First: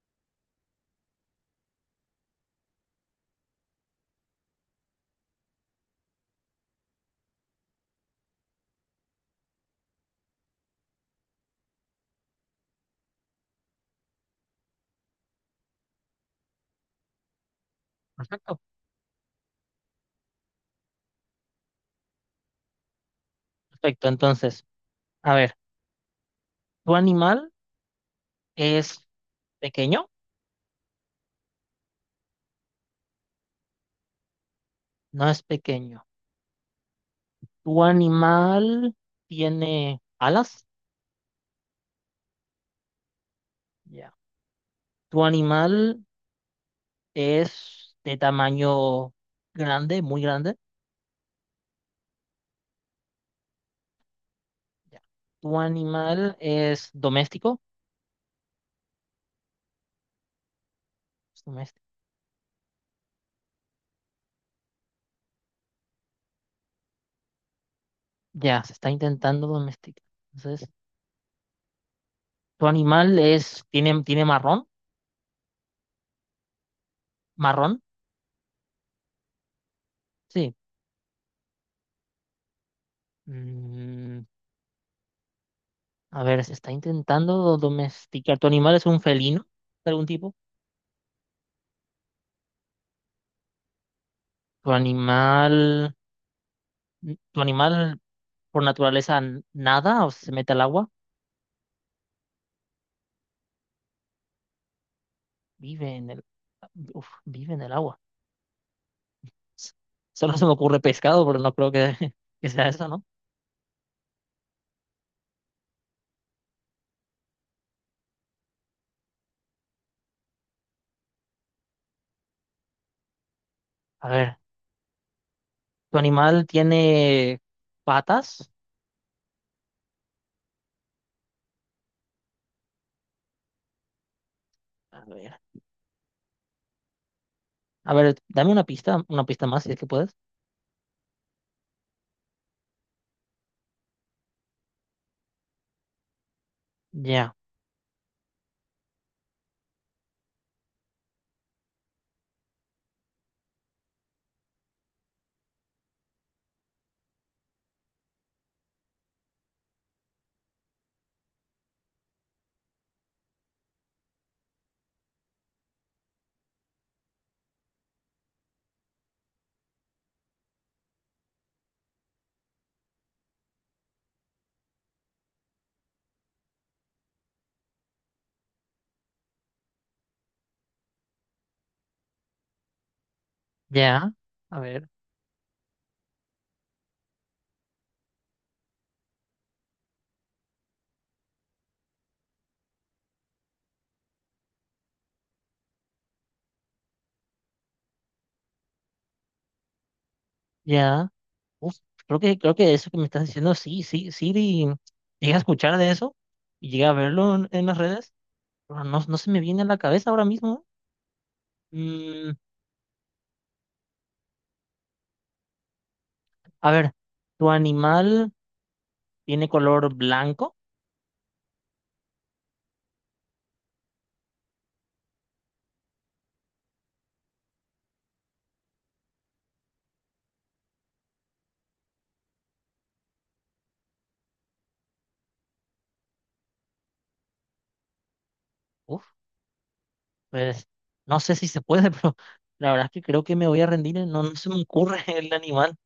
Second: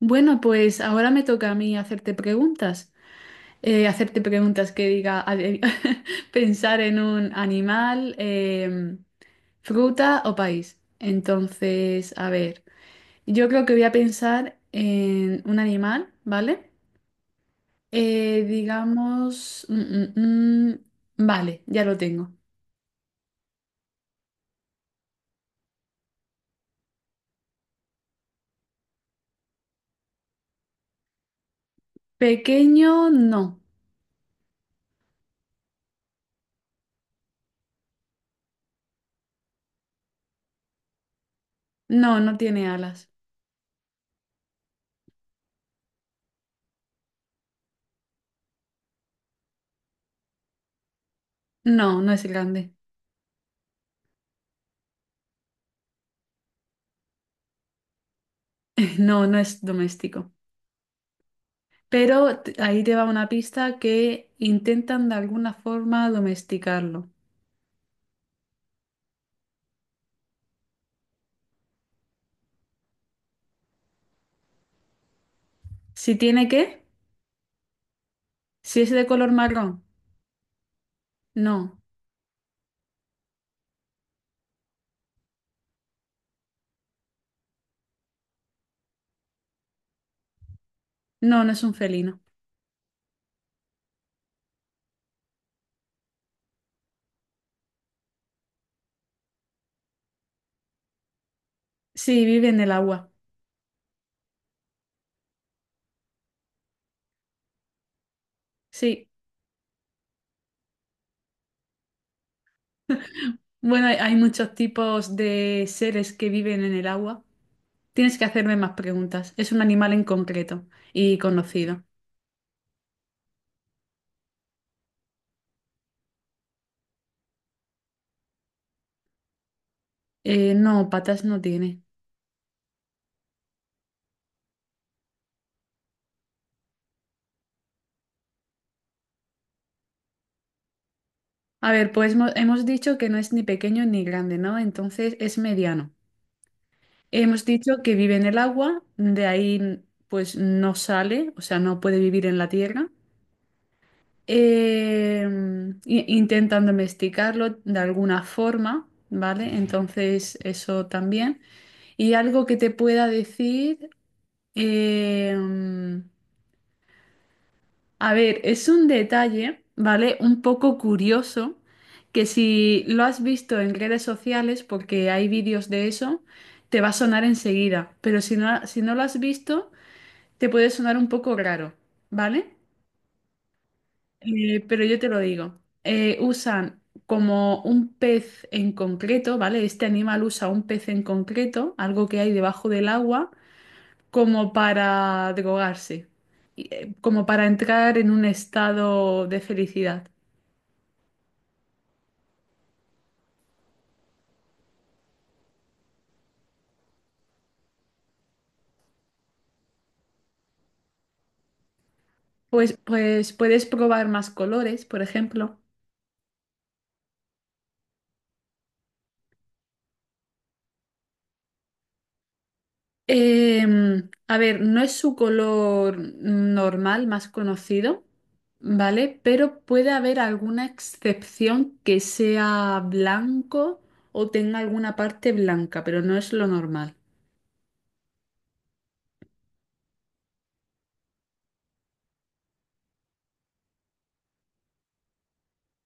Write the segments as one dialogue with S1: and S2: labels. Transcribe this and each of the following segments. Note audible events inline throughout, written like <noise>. S1: Bueno, pues ahora me toca a mí hacerte preguntas. Hacerte preguntas que diga <laughs> pensar en un animal, fruta o país. Entonces, a ver, yo creo que voy a pensar en un animal, ¿vale?
S2: Perfecto,
S1: Digamos, vale, ya lo tengo.
S2: perfecto. Entonces, a ver, ¿tu animal es pequeño?
S1: Pequeño, no.
S2: No es pequeño. ¿Tu animal tiene alas?
S1: No, no tiene alas.
S2: Ya. ¿Tu animal es de tamaño grande, muy grande?
S1: No, no es grande.
S2: Ya. ¿Tu animal es doméstico?
S1: <laughs> No, no es doméstico.
S2: Es doméstico.
S1: Pero ahí te va una pista que intentan de alguna forma domesticarlo.
S2: Ya, se está intentando domesticar. Entonces, ¿tu animal es, tiene marrón?
S1: Si tiene qué,
S2: ¿Marrón?
S1: si es de color marrón,
S2: Sí.
S1: no,
S2: Mm, a ver, se está intentando domesticar. ¿Tu animal es un felino? ¿De algún tipo?
S1: no, no es un felino.
S2: ¿Tu animal, tu animal por naturaleza nada o se mete al agua?
S1: Sí, vive en el agua.
S2: Vive en uf, vive en el agua.
S1: Sí.
S2: S- Solo se me ocurre pescado, pero no creo que, <laughs> que sea eso, ¿no?
S1: Bueno, hay muchos tipos de seres que viven en el agua. Tienes que hacerme más preguntas. Es un animal en concreto y conocido.
S2: A ver, ¿tu animal tiene patas?
S1: No, patas no tiene.
S2: A ver, a ver, dame una pista más si es que puedes.
S1: A ver, pues hemos dicho que no es ni pequeño ni grande, ¿no? Entonces es mediano.
S2: Ya,
S1: Hemos dicho que vive en el agua, de ahí pues no sale, o sea, no puede vivir en la tierra. Eh, intentan domesticarlo de alguna forma, ¿vale? Entonces eso también. Y algo que te pueda decir, eh, a ver, es un detalle, ¿vale? Un poco curioso, que si lo has visto en redes sociales, porque hay vídeos de eso, te va a sonar enseguida, pero si no lo has visto, te puede sonar un poco raro, ¿vale?
S2: ya, a
S1: Pero
S2: ver,
S1: yo te lo digo. Usan como un pez en concreto, ¿vale? Este animal usa un pez en concreto, algo que hay debajo del agua, como para drogarse, y, como para entrar en un estado de felicidad.
S2: ya. Uf, creo que eso que me estás diciendo, sí, sí, sí, llegué a escuchar de eso y llegué a verlo en las redes, pero no, no se me viene a la cabeza ahora mismo. Mm,
S1: Pues, puedes probar más colores, por ejemplo.
S2: a ver, ¿tu animal tiene color blanco?
S1: A ver, no es su color normal más conocido, ¿vale? Pero puede haber alguna excepción que sea blanco o tenga alguna parte blanca, pero no es lo normal.
S2: Uf, pues no sé si se puede, <laughs> pero la verdad es que creo que me voy a rendir. No, no se me ocurre <laughs> el animal.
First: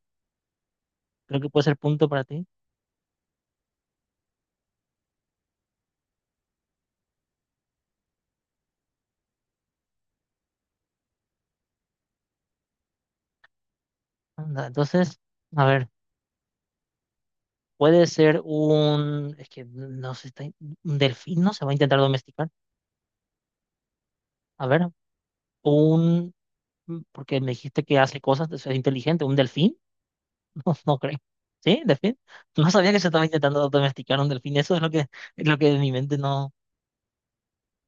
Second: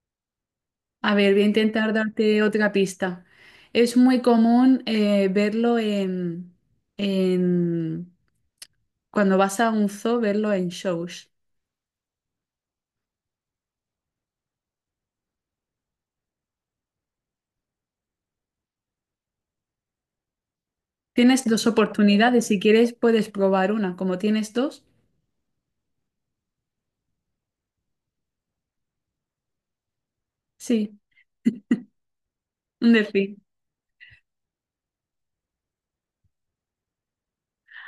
S1: A ver,
S2: Creo
S1: voy a
S2: que puede ser
S1: intentar
S2: punto para
S1: darte
S2: ti.
S1: otra pista. Es muy común, verlo en... cuando vas a un zoo, verlo en shows.
S2: Anda, entonces, a ver, puede ser un... Es que no sé, un delfín,
S1: Tienes
S2: ¿no? Se
S1: dos
S2: va a intentar domesticar.
S1: oportunidades. Si quieres, puedes probar una. Como tienes
S2: A
S1: dos,
S2: ver, un... Porque me dijiste que hace cosas, es inteligente. ¿Un delfín? <laughs> No, no
S1: sí,
S2: creo. ¿Sí? ¿Delfín? No sabía
S1: un
S2: que se estaba
S1: delfín.
S2: intentando domesticar un delfín. Eso es es lo que en mi mente no...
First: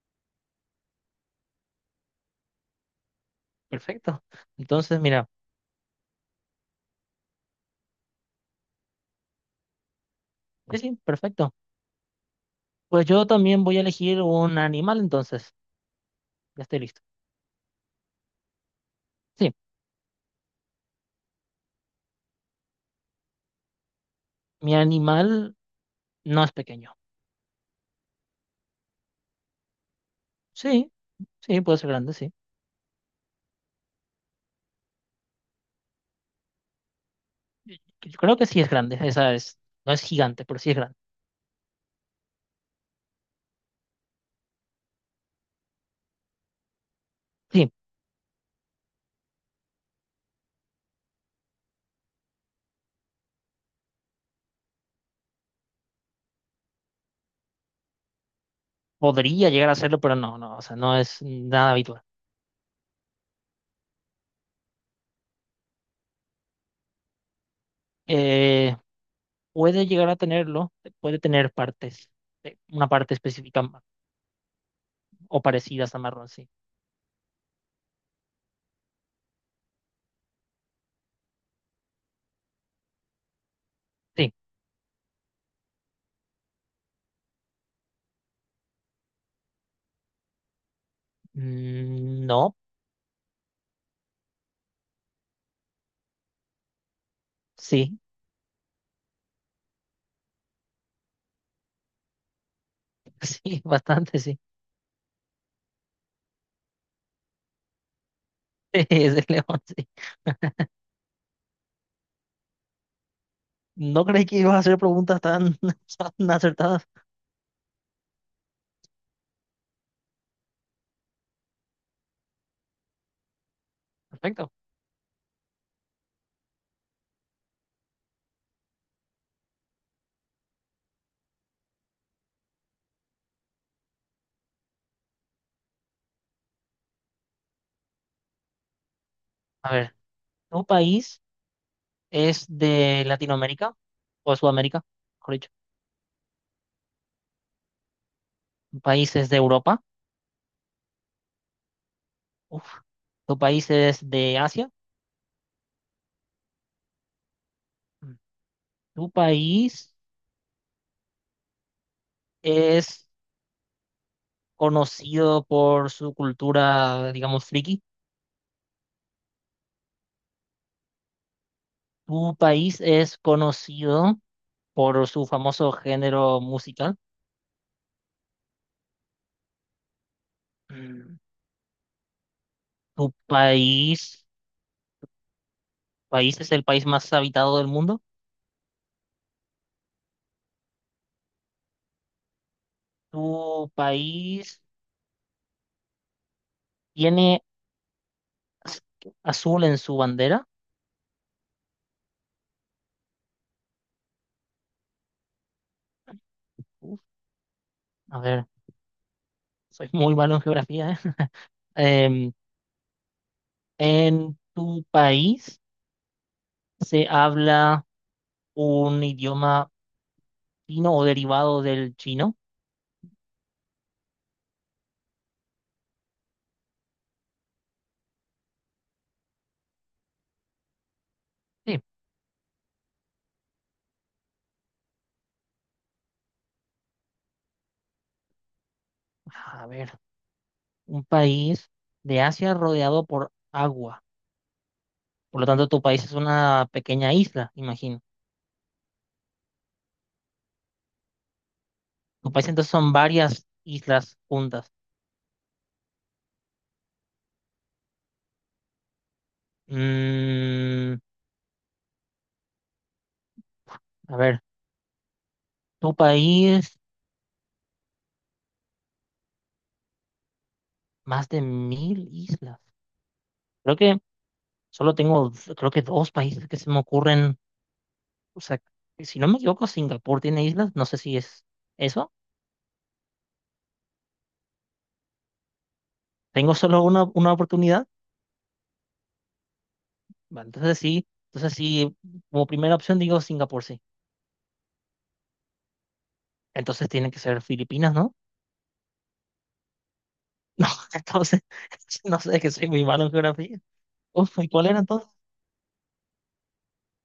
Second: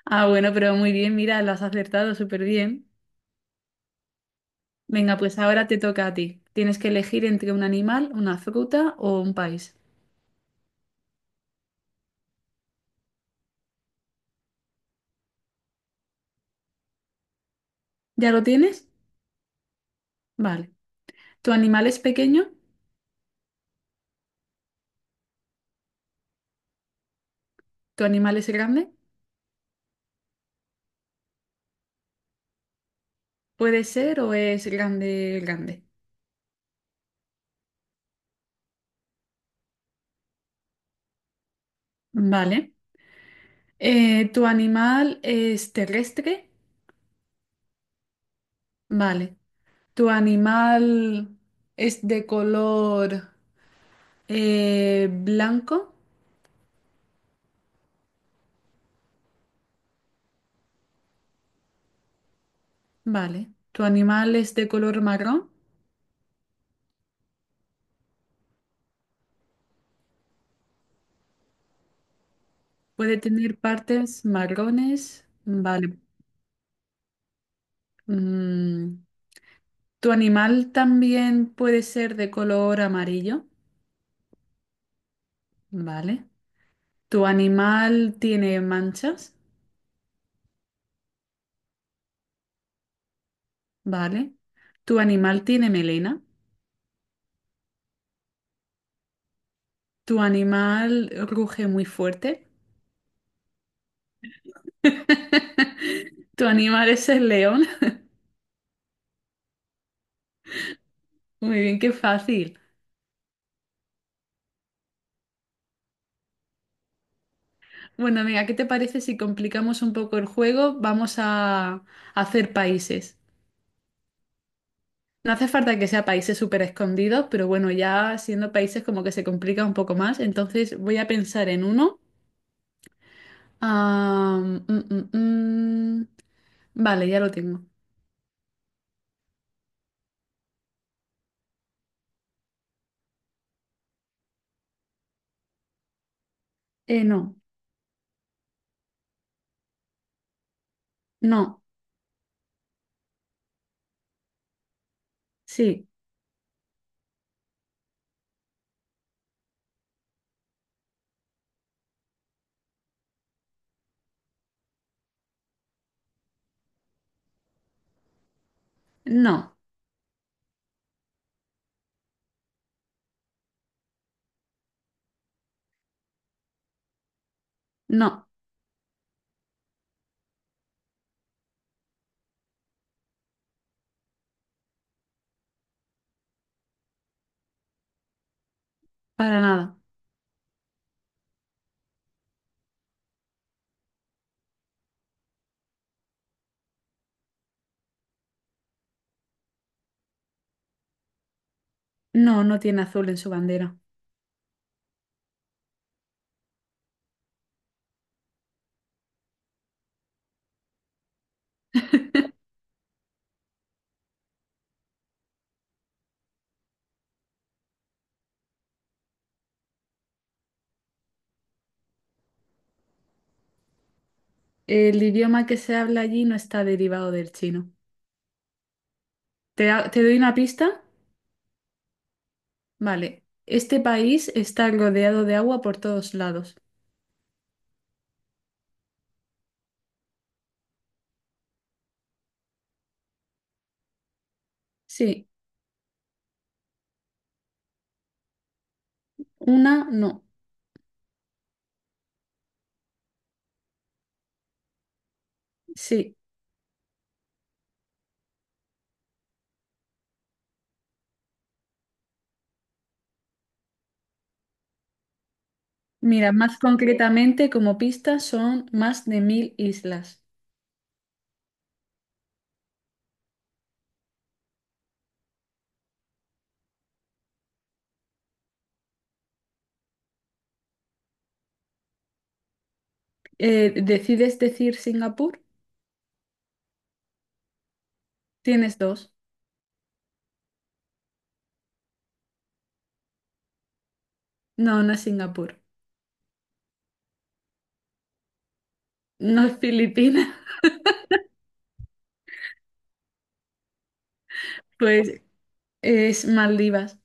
S1: Ah, bueno, pero muy bien, mira, lo has acertado súper bien.
S2: Perfecto. Entonces,
S1: Venga,
S2: mira,
S1: pues ahora te toca a ti. Tienes que elegir entre un animal, una fruta o un país.
S2: sí, sí, perfecto. Pues yo también voy a elegir un animal, entonces. Ya estoy listo.
S1: ¿Ya lo tienes?
S2: Sí,
S1: Vale. ¿Tu animal es pequeño?
S2: mi animal no es pequeño.
S1: ¿Tu animal es grande?
S2: Sí, sí, puede ser grande, sí.
S1: ¿Puede ser o es grande, grande?
S2: Yo creo que sí es grande. No es gigante, pero sí es grande.
S1: Vale. ¿Tu animal es terrestre?
S2: Sí,
S1: Vale. ¿Tu animal es de color blanco?
S2: podría llegar a serlo, pero no, no, o sea, no es nada habitual.
S1: Vale. ¿Tu animal es de color marrón?
S2: Eh, puede llegar a tenerlo, puede tener partes, una parte
S1: Puede tener
S2: específica
S1: partes marrones.
S2: o parecidas
S1: Vale.
S2: a marrón, sí.
S1: Mm, ¿Tu animal también puede ser de color amarillo?
S2: Sí.
S1: Vale. ¿Tu animal tiene manchas?
S2: Mm, no,
S1: Vale. ¿Tu animal tiene melena?
S2: sí,
S1: ¿Tu animal ruge muy fuerte?
S2: <laughs> sí, bastante, sí.
S1: <laughs> ¿Tu animal es el león?
S2: <laughs> Es de león, sí.
S1: Muy bien, qué fácil.
S2: No creí que ibas a hacer preguntas tan, <laughs> tan acertadas.
S1: Bueno, amiga, ¿qué te parece si complicamos un poco el juego? Vamos a hacer países.
S2: Perfecto.
S1: No hace falta que sea países súper escondidos, pero bueno, ya siendo países como que se complica un poco más. Entonces voy a pensar en uno. Ah, mm, mm, mm. Vale, ya lo tengo.
S2: A ver, ¿tu país es de Latinoamérica o de Sudamérica? Mejor dicho,
S1: No,
S2: ¿tu país es de Europa?
S1: no,
S2: Uf. ¿Tu país es de Asia?
S1: sí,
S2: Mm. ¿Tu país es conocido por su cultura, digamos, friki?
S1: no,
S2: ¿Tu país es conocido por su famoso género musical?
S1: no,
S2: Mm. ¿Tu país, país es el país más habitado del mundo?
S1: para nada.
S2: ¿Tu país ¿tiene az- azul en su bandera?
S1: No, no tiene azul en su bandera.
S2: Uf, a ver, soy muy malo en geografía, ¿eh? <laughs> Em, ¿En tu país se habla un idioma chino o derivado del chino?
S1: El idioma que se habla allí no está derivado del chino. ¿Te doy una pista?
S2: Sí.
S1: Vale. Este país está rodeado de agua por todos lados.
S2: A ver, un país de Asia rodeado por agua.
S1: Sí,
S2: Por lo tanto, tu país es una pequeña isla, imagino.
S1: una, no.
S2: Tu país entonces son varias islas juntas.
S1: Sí.
S2: Mm, a ver, tu
S1: Mira, más
S2: país,
S1: concretamente, como pista, son más de 1.000 islas.
S2: más de 1000 islas. Creo que solo tengo, creo que 2 países que se me ocurren. O sea, que si no me equivoco, Singapur tiene islas. No sé si es eso.
S1: ¿Decides decir Singapur?
S2: Tengo solo una oportunidad.
S1: Tienes dos.
S2: Bueno, entonces sí, como primera opción digo Singapur, sí.
S1: No, no es Singapur.
S2: Entonces tiene que ser Filipinas, ¿no? <laughs>
S1: No es Filipinas,
S2: No, entonces, <laughs> no sé, que soy muy malo en geografía. Uf, ¿y cuál
S1: <laughs>
S2: era entonces?
S1: pues es Maldivas.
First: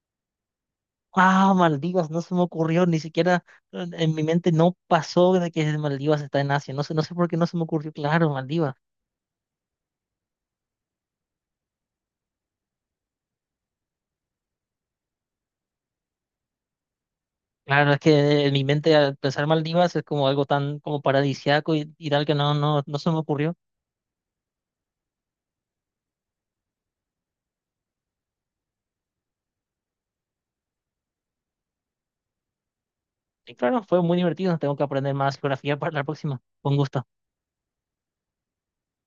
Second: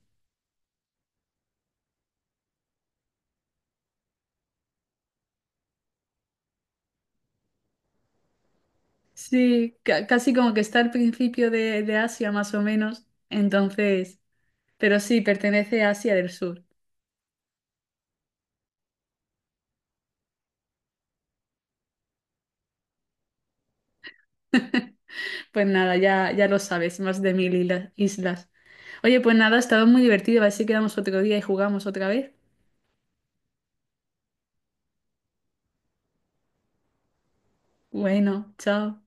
S2: Ah, Maldivas, no se me ocurrió, ni siquiera en mi mente no pasó de que Maldivas está en Asia. No sé, no sé por qué no se me ocurrió. Claro, Maldivas.
S1: Sí, casi como que está al principio de, Asia, más o menos. Entonces, pero sí, pertenece a Asia del Sur.
S2: Claro, es que en mi mente al pensar Maldivas es como algo tan como paradisíaco y tal que no, no, no se me ocurrió.
S1: Pues nada, ya, ya lo sabes, más de 1.000 islas. Oye, pues nada, ha estado muy divertido. A ver si quedamos otro día y jugamos otra vez.
S2: Y claro, fue muy divertido. Tengo que aprender más geografía para la próxima. Con gusto.
S1: Bueno, chao.